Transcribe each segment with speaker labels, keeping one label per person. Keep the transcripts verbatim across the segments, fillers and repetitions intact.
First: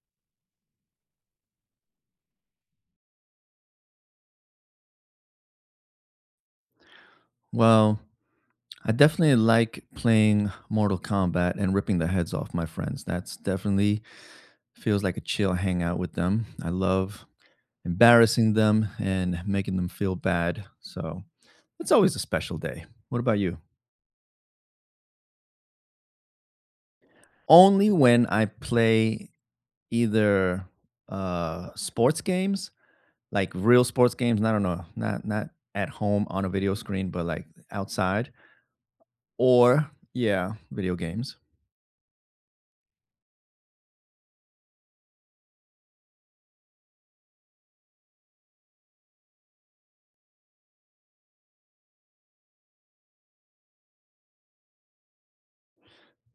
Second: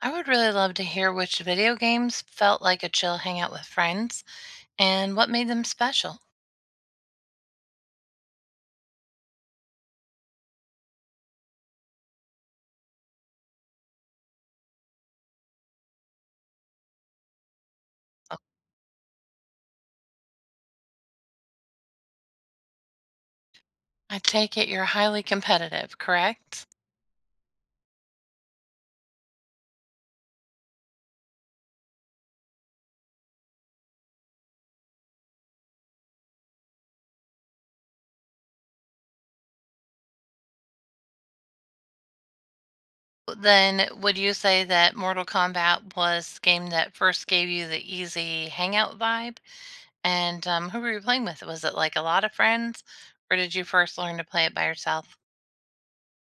Speaker 1: I would really love to hear which video games felt like a chill hangout with friends and what made them special.
Speaker 2: Well, I definitely like playing Mortal Kombat and ripping the heads off my friends. That's definitely feels like a chill hangout with them. I love
Speaker 1: Oh,
Speaker 2: embarrassing them and making them feel bad. So it's always a special day. What about you?
Speaker 1: I take it you're highly competitive, correct?
Speaker 2: Only when I play either uh sports games, like real sports games, I don't know, not not at home on a video screen, but like outside, or yeah, video games.
Speaker 1: Then would you say that Mortal Kombat was the game that first gave you the easy hangout vibe? And um, who were you playing with? Was it like a lot of friends, or did you first learn to play it by yourself?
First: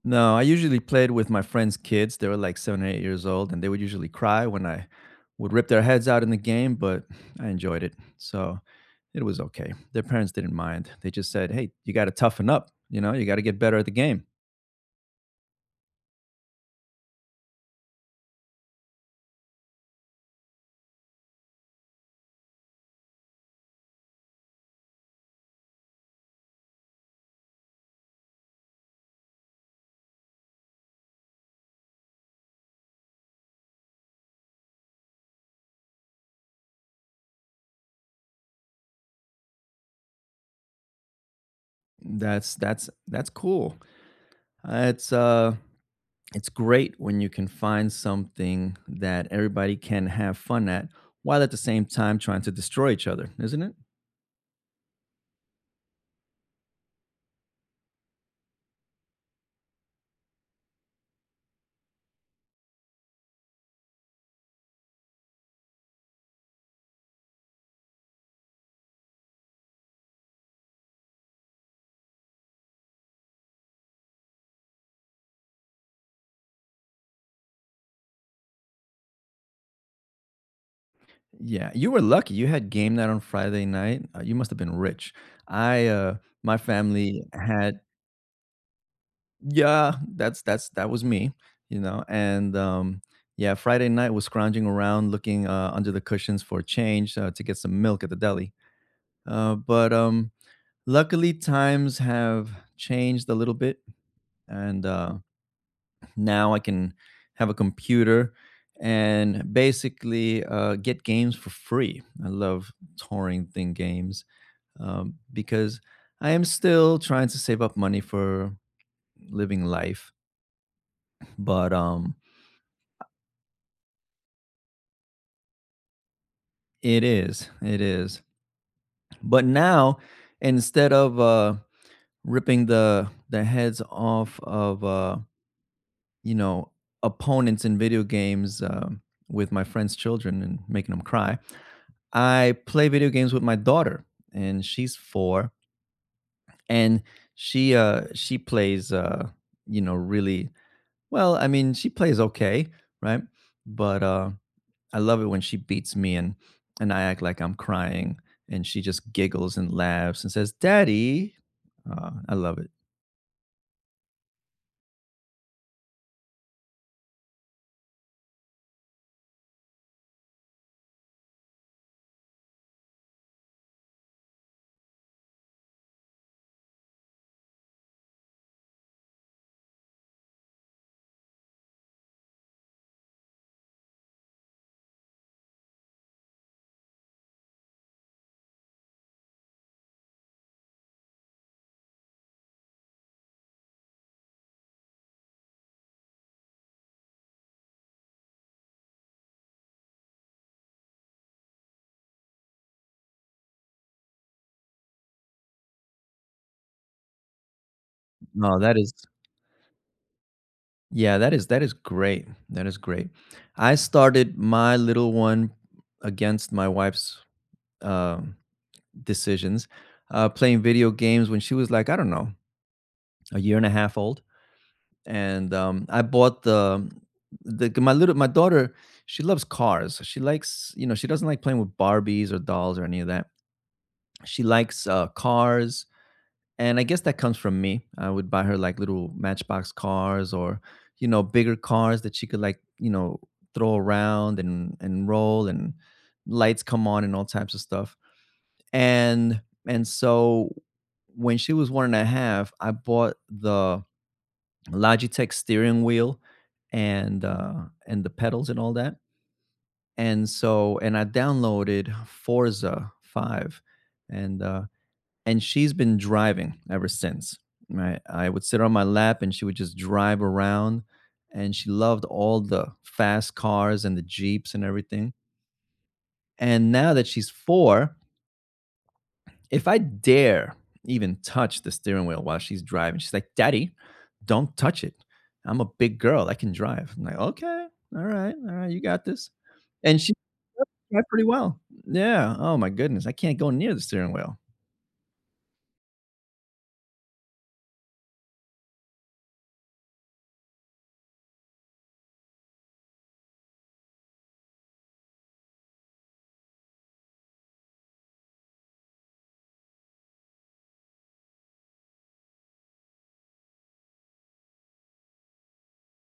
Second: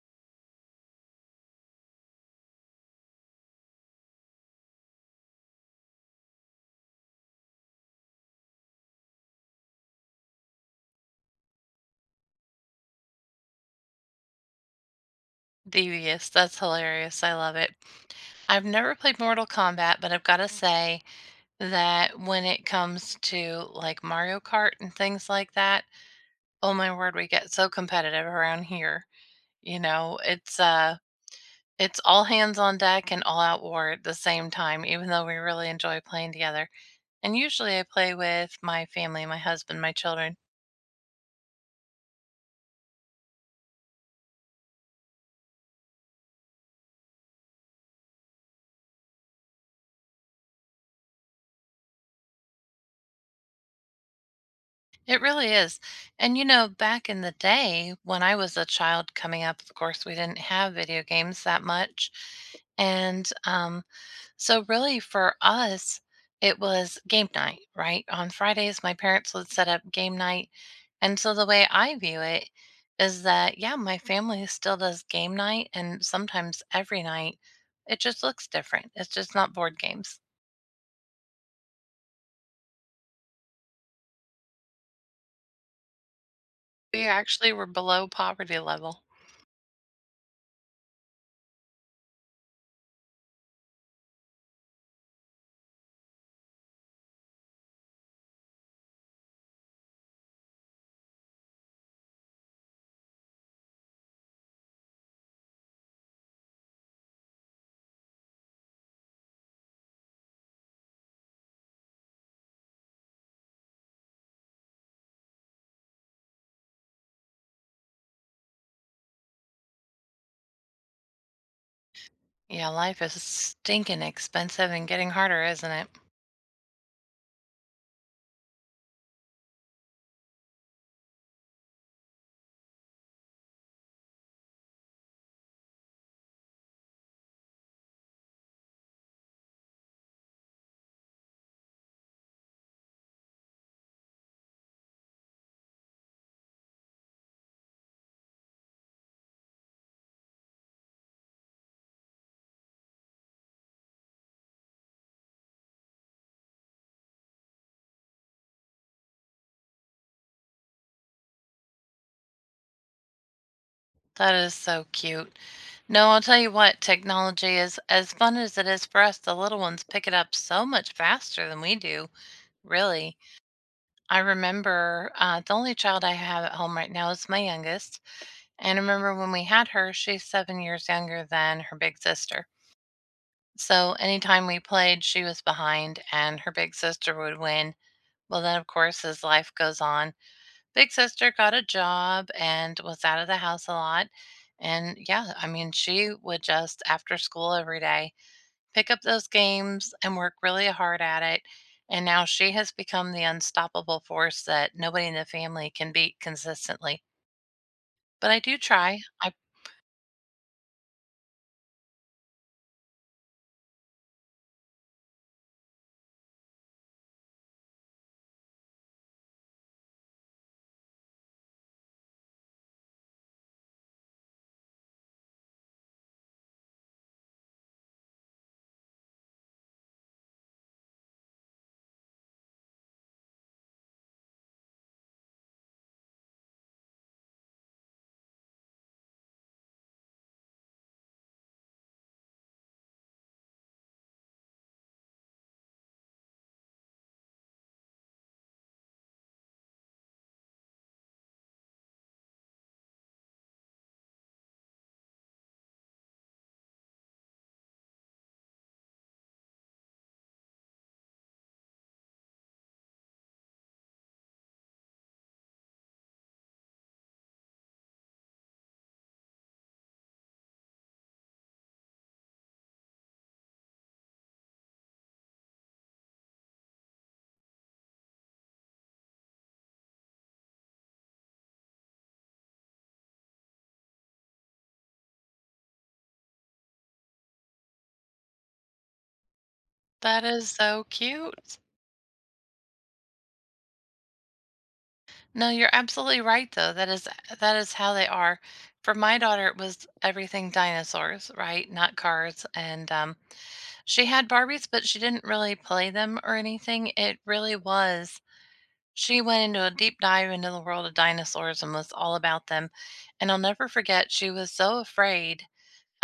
Speaker 2: No, I usually played with my friends' kids. They were like seven or eight years old, and they would usually cry when I would rip their heads out in the game, but I enjoyed it. So, it was okay. Their parents didn't mind. They just said, "Hey, you gotta toughen up, you know? You gotta get better at the game."
Speaker 1: Devious, that's hilarious. I love it. I've never played Mortal Kombat, but I've got to say, that when it comes to like Mario Kart and things like that, oh my word, we get so competitive around here. You know, it's uh it's all hands on deck and all out war at the same time, even though we really enjoy playing together. And usually I play with my family, my husband, my children.
Speaker 2: That's that's that's cool. Uh, it's, uh, it's great when you can find something that everybody can have fun at, while at the same time trying to destroy each other, isn't it?
Speaker 1: It really is. And you know, back in the day when I was a child coming up, of course, we didn't have video games that much. And um So really for us, it was game night, right? On Fridays, my parents would set up game night. And so the way I view it is that, yeah, my family still does game night and sometimes every night. It just looks different. It's just not board games.
Speaker 2: Yeah, you were lucky. You had game night on Friday night. Uh, you must have been rich. I, uh, my
Speaker 1: We
Speaker 2: family
Speaker 1: actually were
Speaker 2: had
Speaker 1: below poverty level.
Speaker 2: Yeah, that's that's that was me, you know, and um, yeah, Friday night was scrounging around looking uh, under the cushions for change uh, to get some milk at the deli. Uh, but um, Luckily, times have changed a little bit, and uh, now I can have a computer and basically uh, get games for free. I love torrenting games um, because I am still trying to save up money for living life, but um,
Speaker 1: Yeah, life is stinking expensive and getting harder, isn't it?
Speaker 2: it is, it is. But now, instead of uh, ripping the the heads off of uh, you know, opponents in video games um, with my friends' children and making them cry. I play video games with my daughter, and she's four, and she uh she plays uh you know really well. I mean, she plays okay, right? But uh, I love it when she beats me and and I act like I'm crying, and she just giggles and laughs and says, "Daddy." Uh, I love it.
Speaker 1: That is so cute. No, I'll tell you what, technology is as fun as it is for us, the little ones pick it up so much faster than we do. Really, I remember uh, the only child I have at home right now is my youngest. And I remember when we had her, she's seven years younger than her big sister. So anytime we played, she was behind and her big sister would win. Well, then, of course, as life goes on, big sister got a job and was out of the house a lot. And yeah, I mean, she would just after school every day pick up those games and work really hard at it. And now she has become the unstoppable force that nobody in the family can beat consistently. But I
Speaker 2: No,
Speaker 1: do
Speaker 2: that is
Speaker 1: try. I
Speaker 2: Yeah, that is that is great. That is great. I started my little one against my wife's um, decisions, uh, playing video games when she was like, I don't know, a year and a half old. And um, I bought the the my little my daughter. She loves cars. She likes, you know, she doesn't like playing with Barbies or dolls or any of that. She likes uh, cars. And I guess that comes from me. I would buy her like little matchbox cars or, you know, bigger cars that she could, like, you know, throw around and and roll and lights come on and all types of stuff. And and so When she was one and a half, I bought the Logitech steering wheel and uh and the pedals and all that. And so and I downloaded Forza five and uh and she's been driving ever since. Right, I would sit on my lap, and she would just drive around, and she loved all the fast cars and the jeeps and everything. And now that she's four, if I dare even touch the steering wheel while she's driving, she's like, "Daddy, don't touch it. I'm a big girl. I can drive." I'm like, "Okay, all right, all right, you got this." And she
Speaker 1: that is so
Speaker 2: drives pretty well.
Speaker 1: cute.
Speaker 2: Yeah. Oh my goodness, I can't go near the steering wheel.
Speaker 1: No, you're absolutely right though. That is that is how they are. For my daughter, it was everything dinosaurs, right? Not cars. And um, she had Barbies, but she didn't really play them or anything. It really was she went into a deep dive into the world of dinosaurs and was all about them. And I'll never forget, she was so afraid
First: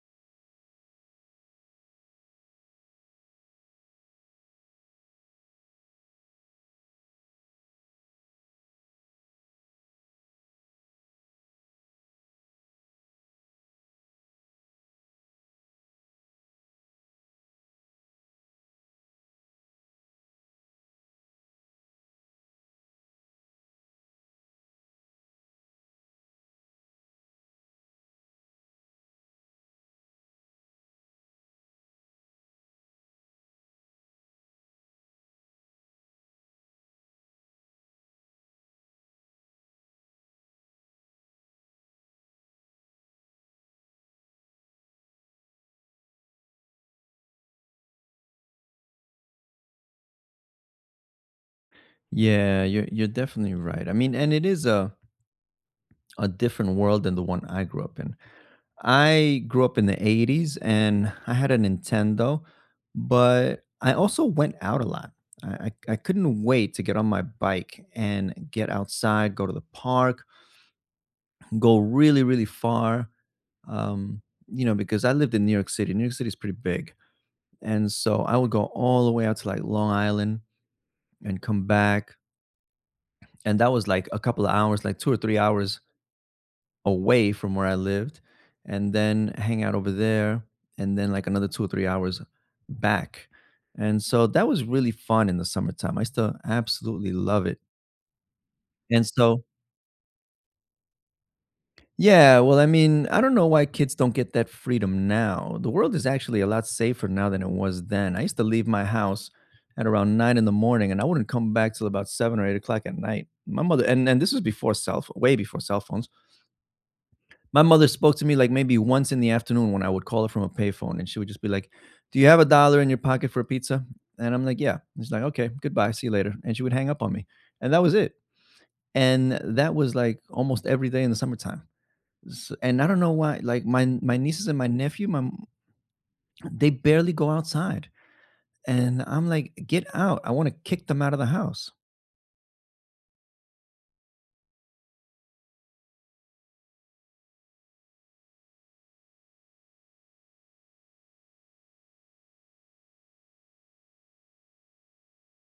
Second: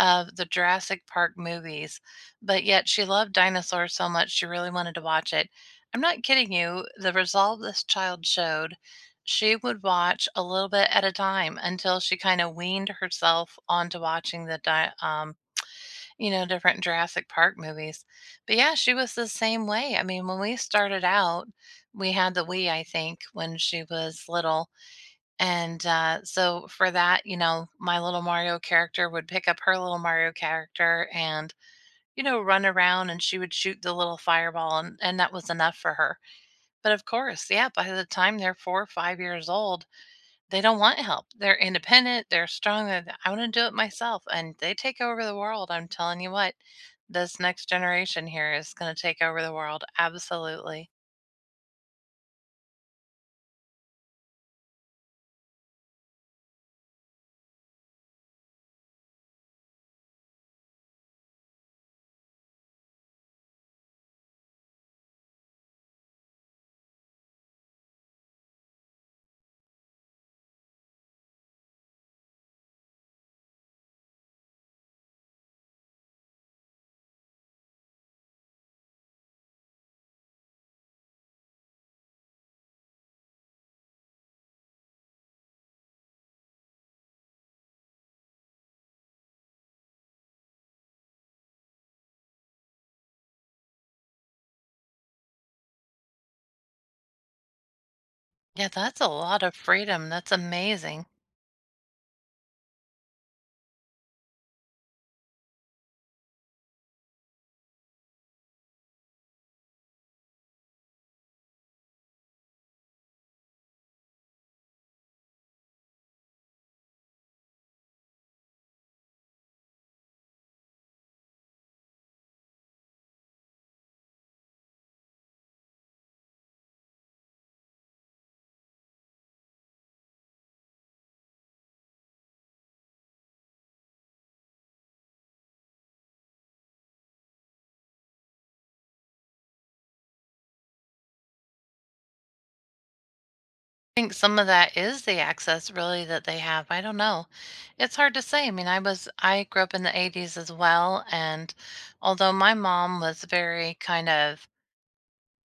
Speaker 1: of the Jurassic Park movies, but yet she loved dinosaurs so much she really wanted to watch it. I'm not kidding you. The resolve this child showed, she would watch a little bit at a time until she kind of weaned herself onto watching the di- um, you know, different Jurassic Park movies. But yeah, she was the same way. I mean, when we started out, we had the Wii, I think, when she was little. And uh, so for that, you know, my little Mario character would pick up her little Mario character and, you know, run around and she would shoot the little fireball. And, and that was enough for her. But of course, yeah, by the time they're four or five years old, they don't want help. They're independent, they're strong, they're "I wanna do it myself," and they take over the world, I'm telling you what. This next generation here is gonna take over the world, absolutely.
Speaker 2: Yeah, you're you're definitely right. I mean, and it is a a different world than the one I grew up in. I grew up in the eighties and I had a Nintendo, but I also went out a lot. I, I I couldn't wait to get on my bike and get outside, go to the park, go really, really far. Um, you know, because I lived in New York City. New York City is pretty big. And so I would go all the way out to like Long Island and come back. And that was like a couple of hours, like two or three hours away from where I lived and then hang out over there and then like another two or three hours back. And so that was really fun in the summertime. I still absolutely love it.
Speaker 1: Yeah, that's
Speaker 2: And
Speaker 1: a
Speaker 2: so
Speaker 1: lot of freedom, that's amazing.
Speaker 2: yeah, well, I mean, I don't know why kids don't get that freedom now. The world is actually a lot safer now than it was then. I used to leave my house at around nine in the morning and I wouldn't come back till about seven or eight o'clock at night. My mother and, and This was before cell phone, way before cell phones. My mother spoke to me like maybe once in the afternoon when I would call her from a payphone, and she would just be like, "Do you have a dollar in your pocket for a pizza?" And I'm like, "Yeah." And she's like, "Okay, goodbye, see you later," and she would hang up on me, and that was it. And that was like almost every day in the summertime. S and I don't know why, like my my nieces and my nephew, my they barely go outside, and I'm like, "Get out! I want to kick them out of the house."
Speaker 1: I think some of that is the access really that they have, I don't know. It's hard to say, I mean, I was I grew up in the ‘eighties as well, and although my mom was very kind of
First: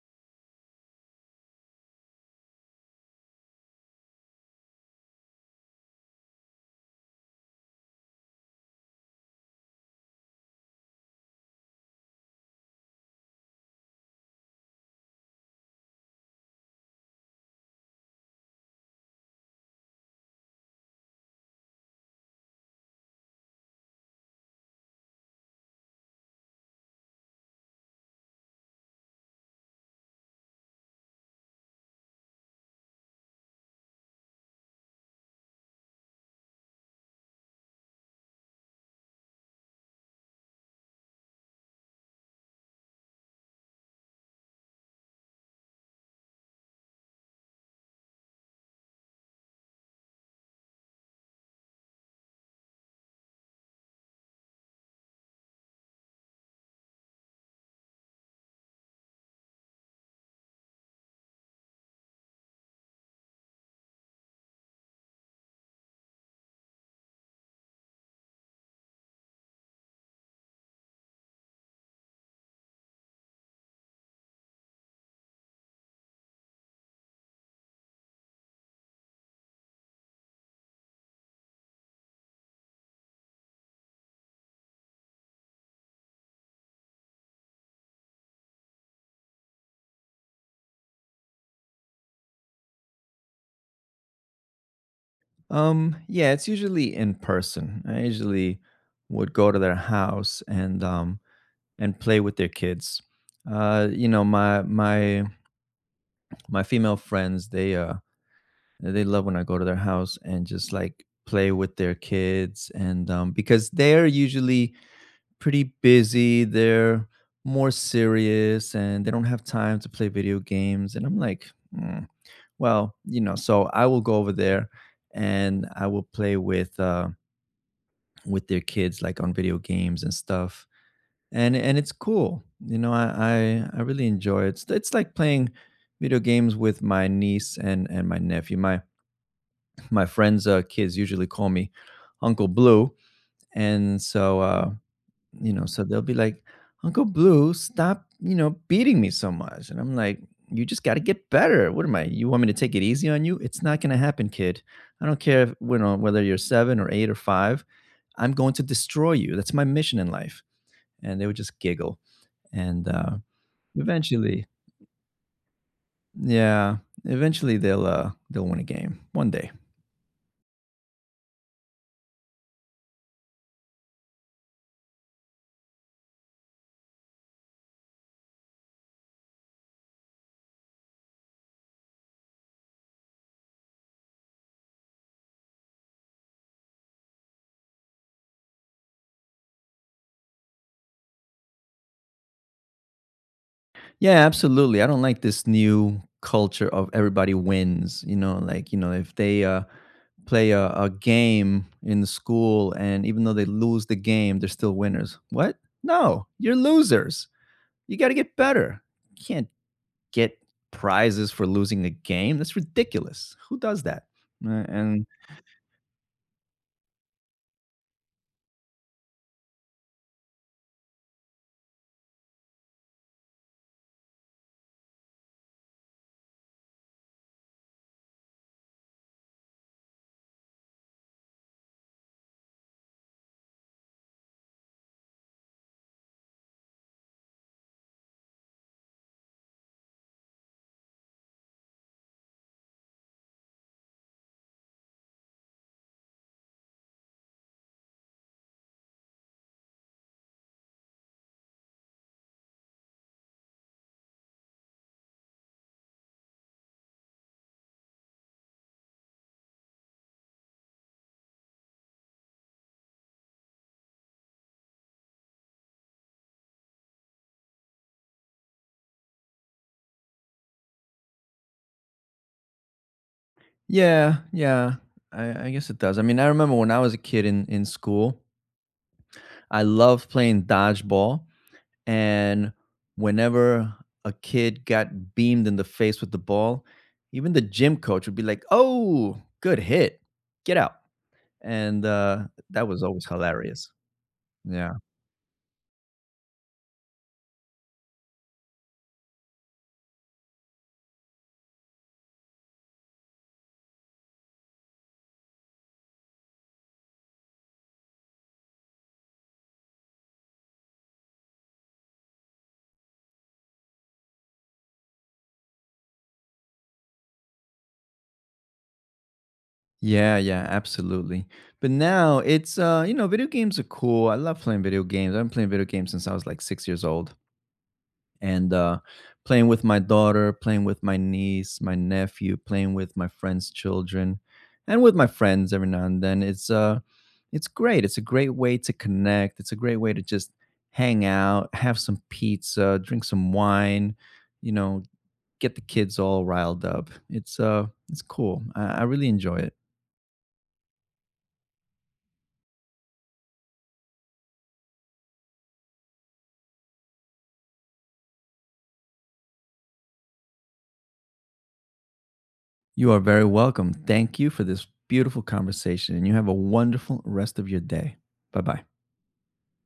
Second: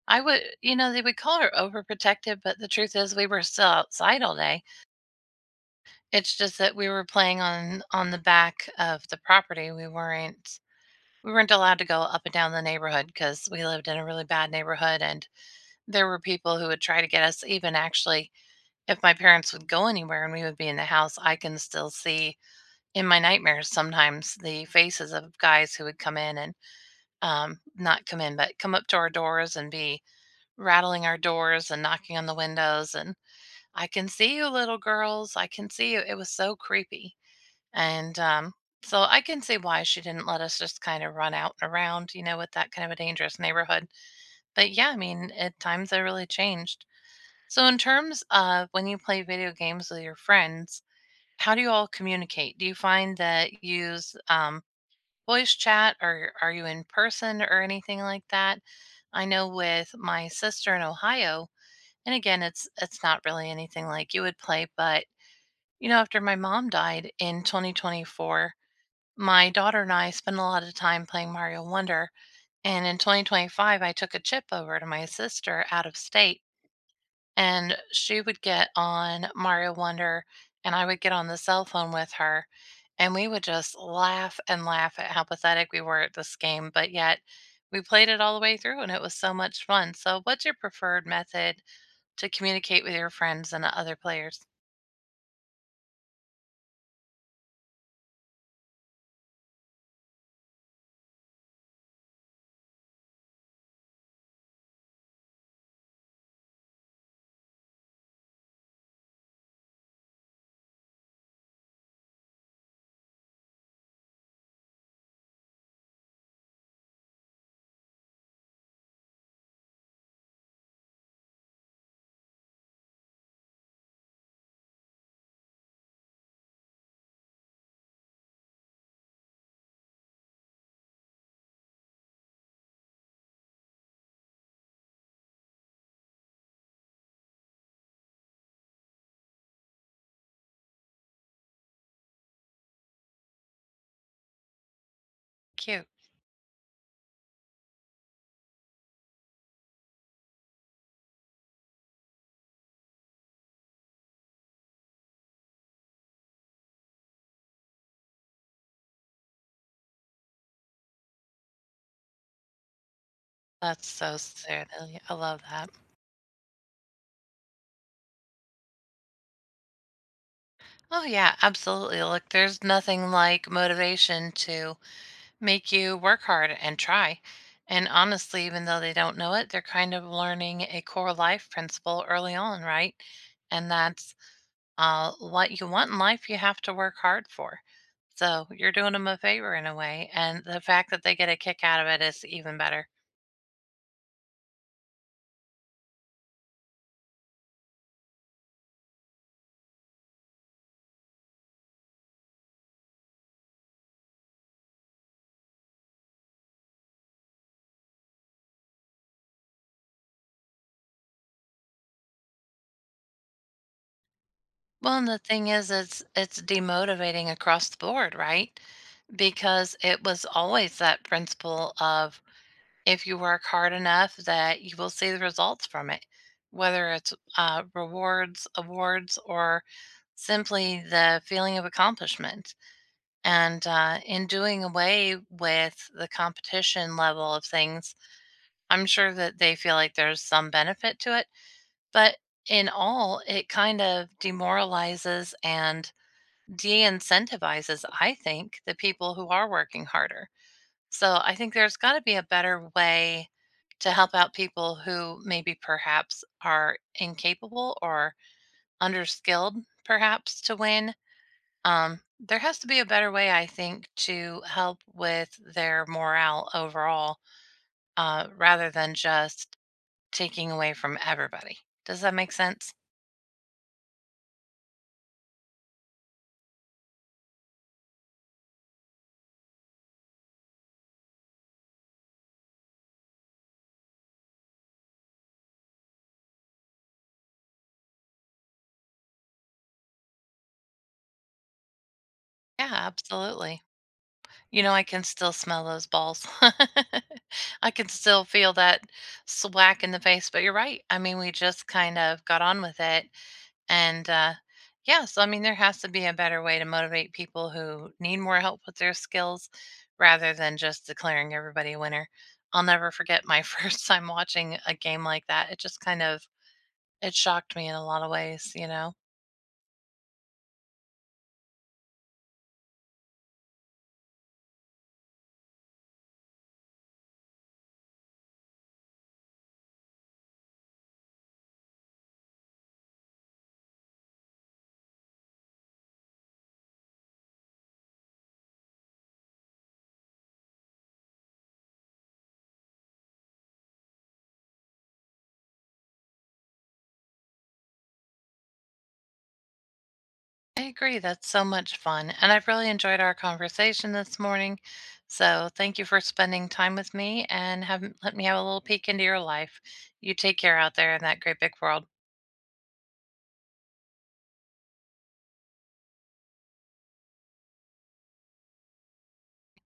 Speaker 1: I would you know, they would call her overprotective, but the truth is we were still outside all day. It's just that we were playing on on the back of the property. We weren't we weren't allowed to go up and down the neighborhood because we lived in a really bad neighborhood and there were people who would try to get us even actually if my parents would go anywhere and we would be in the house, I can still see in my nightmares sometimes the faces of guys who would come in and um not come in but come up to our doors and be rattling our doors and knocking on the windows and I can see you little girls, I can see you. It was so creepy. And um, so I can see why she didn't let us just kind of run out and around, you know, with that kind of a dangerous neighborhood. But yeah, I mean, at times I really changed. So, in terms of when you play video games with your friends, how do you all communicate? Do you find that you use um, voice chat or are you in person or anything like that? I know with my sister in Ohio, and again, it's it's not really anything like you would play, but you know, after my mom died in twenty twenty-four, my daughter and I spend a lot of time playing Mario Wonder, and in twenty twenty-five, I took a chip over to my sister out of state, and she would get on Mario Wonder, and I would get on the cell phone with her, and we would just laugh and laugh at how pathetic we were at this game, but yet we played it all the way through, and it was so much fun. So, what's your preferred method to communicate with your friends and other players?
Speaker 2: Um, yeah, it's usually in person. I usually would go to their house and, um, and play with their kids. Uh, you know, my my my female friends, they uh they love when I go to their house and just like play with their kids and um because they're usually pretty busy, they're more serious and they don't have time to play video games and I'm like, "Mm, well, you know, so I will go over there and I will play with uh with their kids like on video games and stuff and and it's cool. You know, I I, I really enjoy it. It's, it's like playing video games with my niece and and my nephew. My my friends' uh, kids usually call me Uncle Blue, and so uh, you know, so
Speaker 1: Cute.
Speaker 2: they'll be like, Uncle Blue, stop, you know, beating me so much, and I'm like. You just got to get better. What am I? You want me to take it easy on you? It's not going to happen, kid. I don't care if, you know, whether you're seven or eight or five. I'm going to destroy you. That's my mission in life. And they would just giggle and uh,
Speaker 1: That's so
Speaker 2: eventually.
Speaker 1: silly. I love that.
Speaker 2: Yeah. Eventually they'll uh they'll win a game one day.
Speaker 1: Oh, yeah, absolutely. Look, there's nothing like motivation to make you work hard and try. And honestly, even though they don't know it, they're kind of learning a core life principle early on, right? And that's uh, what you want in life, you have to work hard for. So you're doing them a favor in a way. And the fact that they get a kick out of it is even better.
Speaker 2: Yeah, absolutely. I don't like this new culture of everybody wins, you know, like, you know, if they uh play a, a game in the school and even though they lose the game, they're still winners. What? No, you're losers. You got to get better. You can't get prizes for losing a game. That's ridiculous. Who does that? Uh,
Speaker 1: Well,
Speaker 2: And
Speaker 1: and the thing is, it's it's demotivating across the board, right? Because it was always that principle of if you work hard enough that you will see the results from it, whether it's uh, rewards, awards, or simply the feeling of accomplishment. And uh, in doing away with the competition level of things, I'm sure that they feel like there's some benefit to it. But in all, it kind of demoralizes and de incentivizes, I think, the people who are working harder. So I think there's got to be a better way to help out people who maybe perhaps are incapable or underskilled, perhaps to win. Um, there has to be a better way, I think, to help with their morale overall, uh, rather than just taking away from everybody. Does that make sense?
Speaker 2: Yeah, yeah, I, I guess it does. I mean, I remember when I was a kid in, in school, I love playing dodgeball. And whenever a kid got beamed in the face with the ball, even the gym coach would be like, "Oh, good hit. Get out." And, uh, that
Speaker 1: Yeah,
Speaker 2: was always
Speaker 1: absolutely.
Speaker 2: hilarious.
Speaker 1: You know,
Speaker 2: Yeah.
Speaker 1: I can still smell those balls. I can still feel that swack in the face, but you're right. I mean, we just kind of got on with it. And uh, yeah, so I mean, there has to be a better way to motivate people who need more help with their skills rather than just declaring everybody a winner. I'll never forget my first time watching a game like that. It just kind of it shocked me in a lot of ways, you know.
Speaker 2: Yeah, yeah, absolutely. But now it's, uh, you know, video games are cool. I love playing video games. I've been playing video games since I was like six years old. And uh, Playing with my daughter, playing with my niece, my nephew, playing with my friends' children, and with my friends every now and then. It's uh, it's great. It's a great way to connect. It's a great way to just hang out, have some pizza, drink some wine, you know, get the kids all riled up. It's uh, it's cool. I, I really enjoy it.
Speaker 1: I agree. That's so much fun. And I've really enjoyed our conversation this morning. So thank you for spending time with me and have let me have a little peek into your life. You take care out there in that great big world.
Speaker 2: You are very welcome. Thank you for this beautiful conversation, and you have a wonderful rest of your day. Bye bye.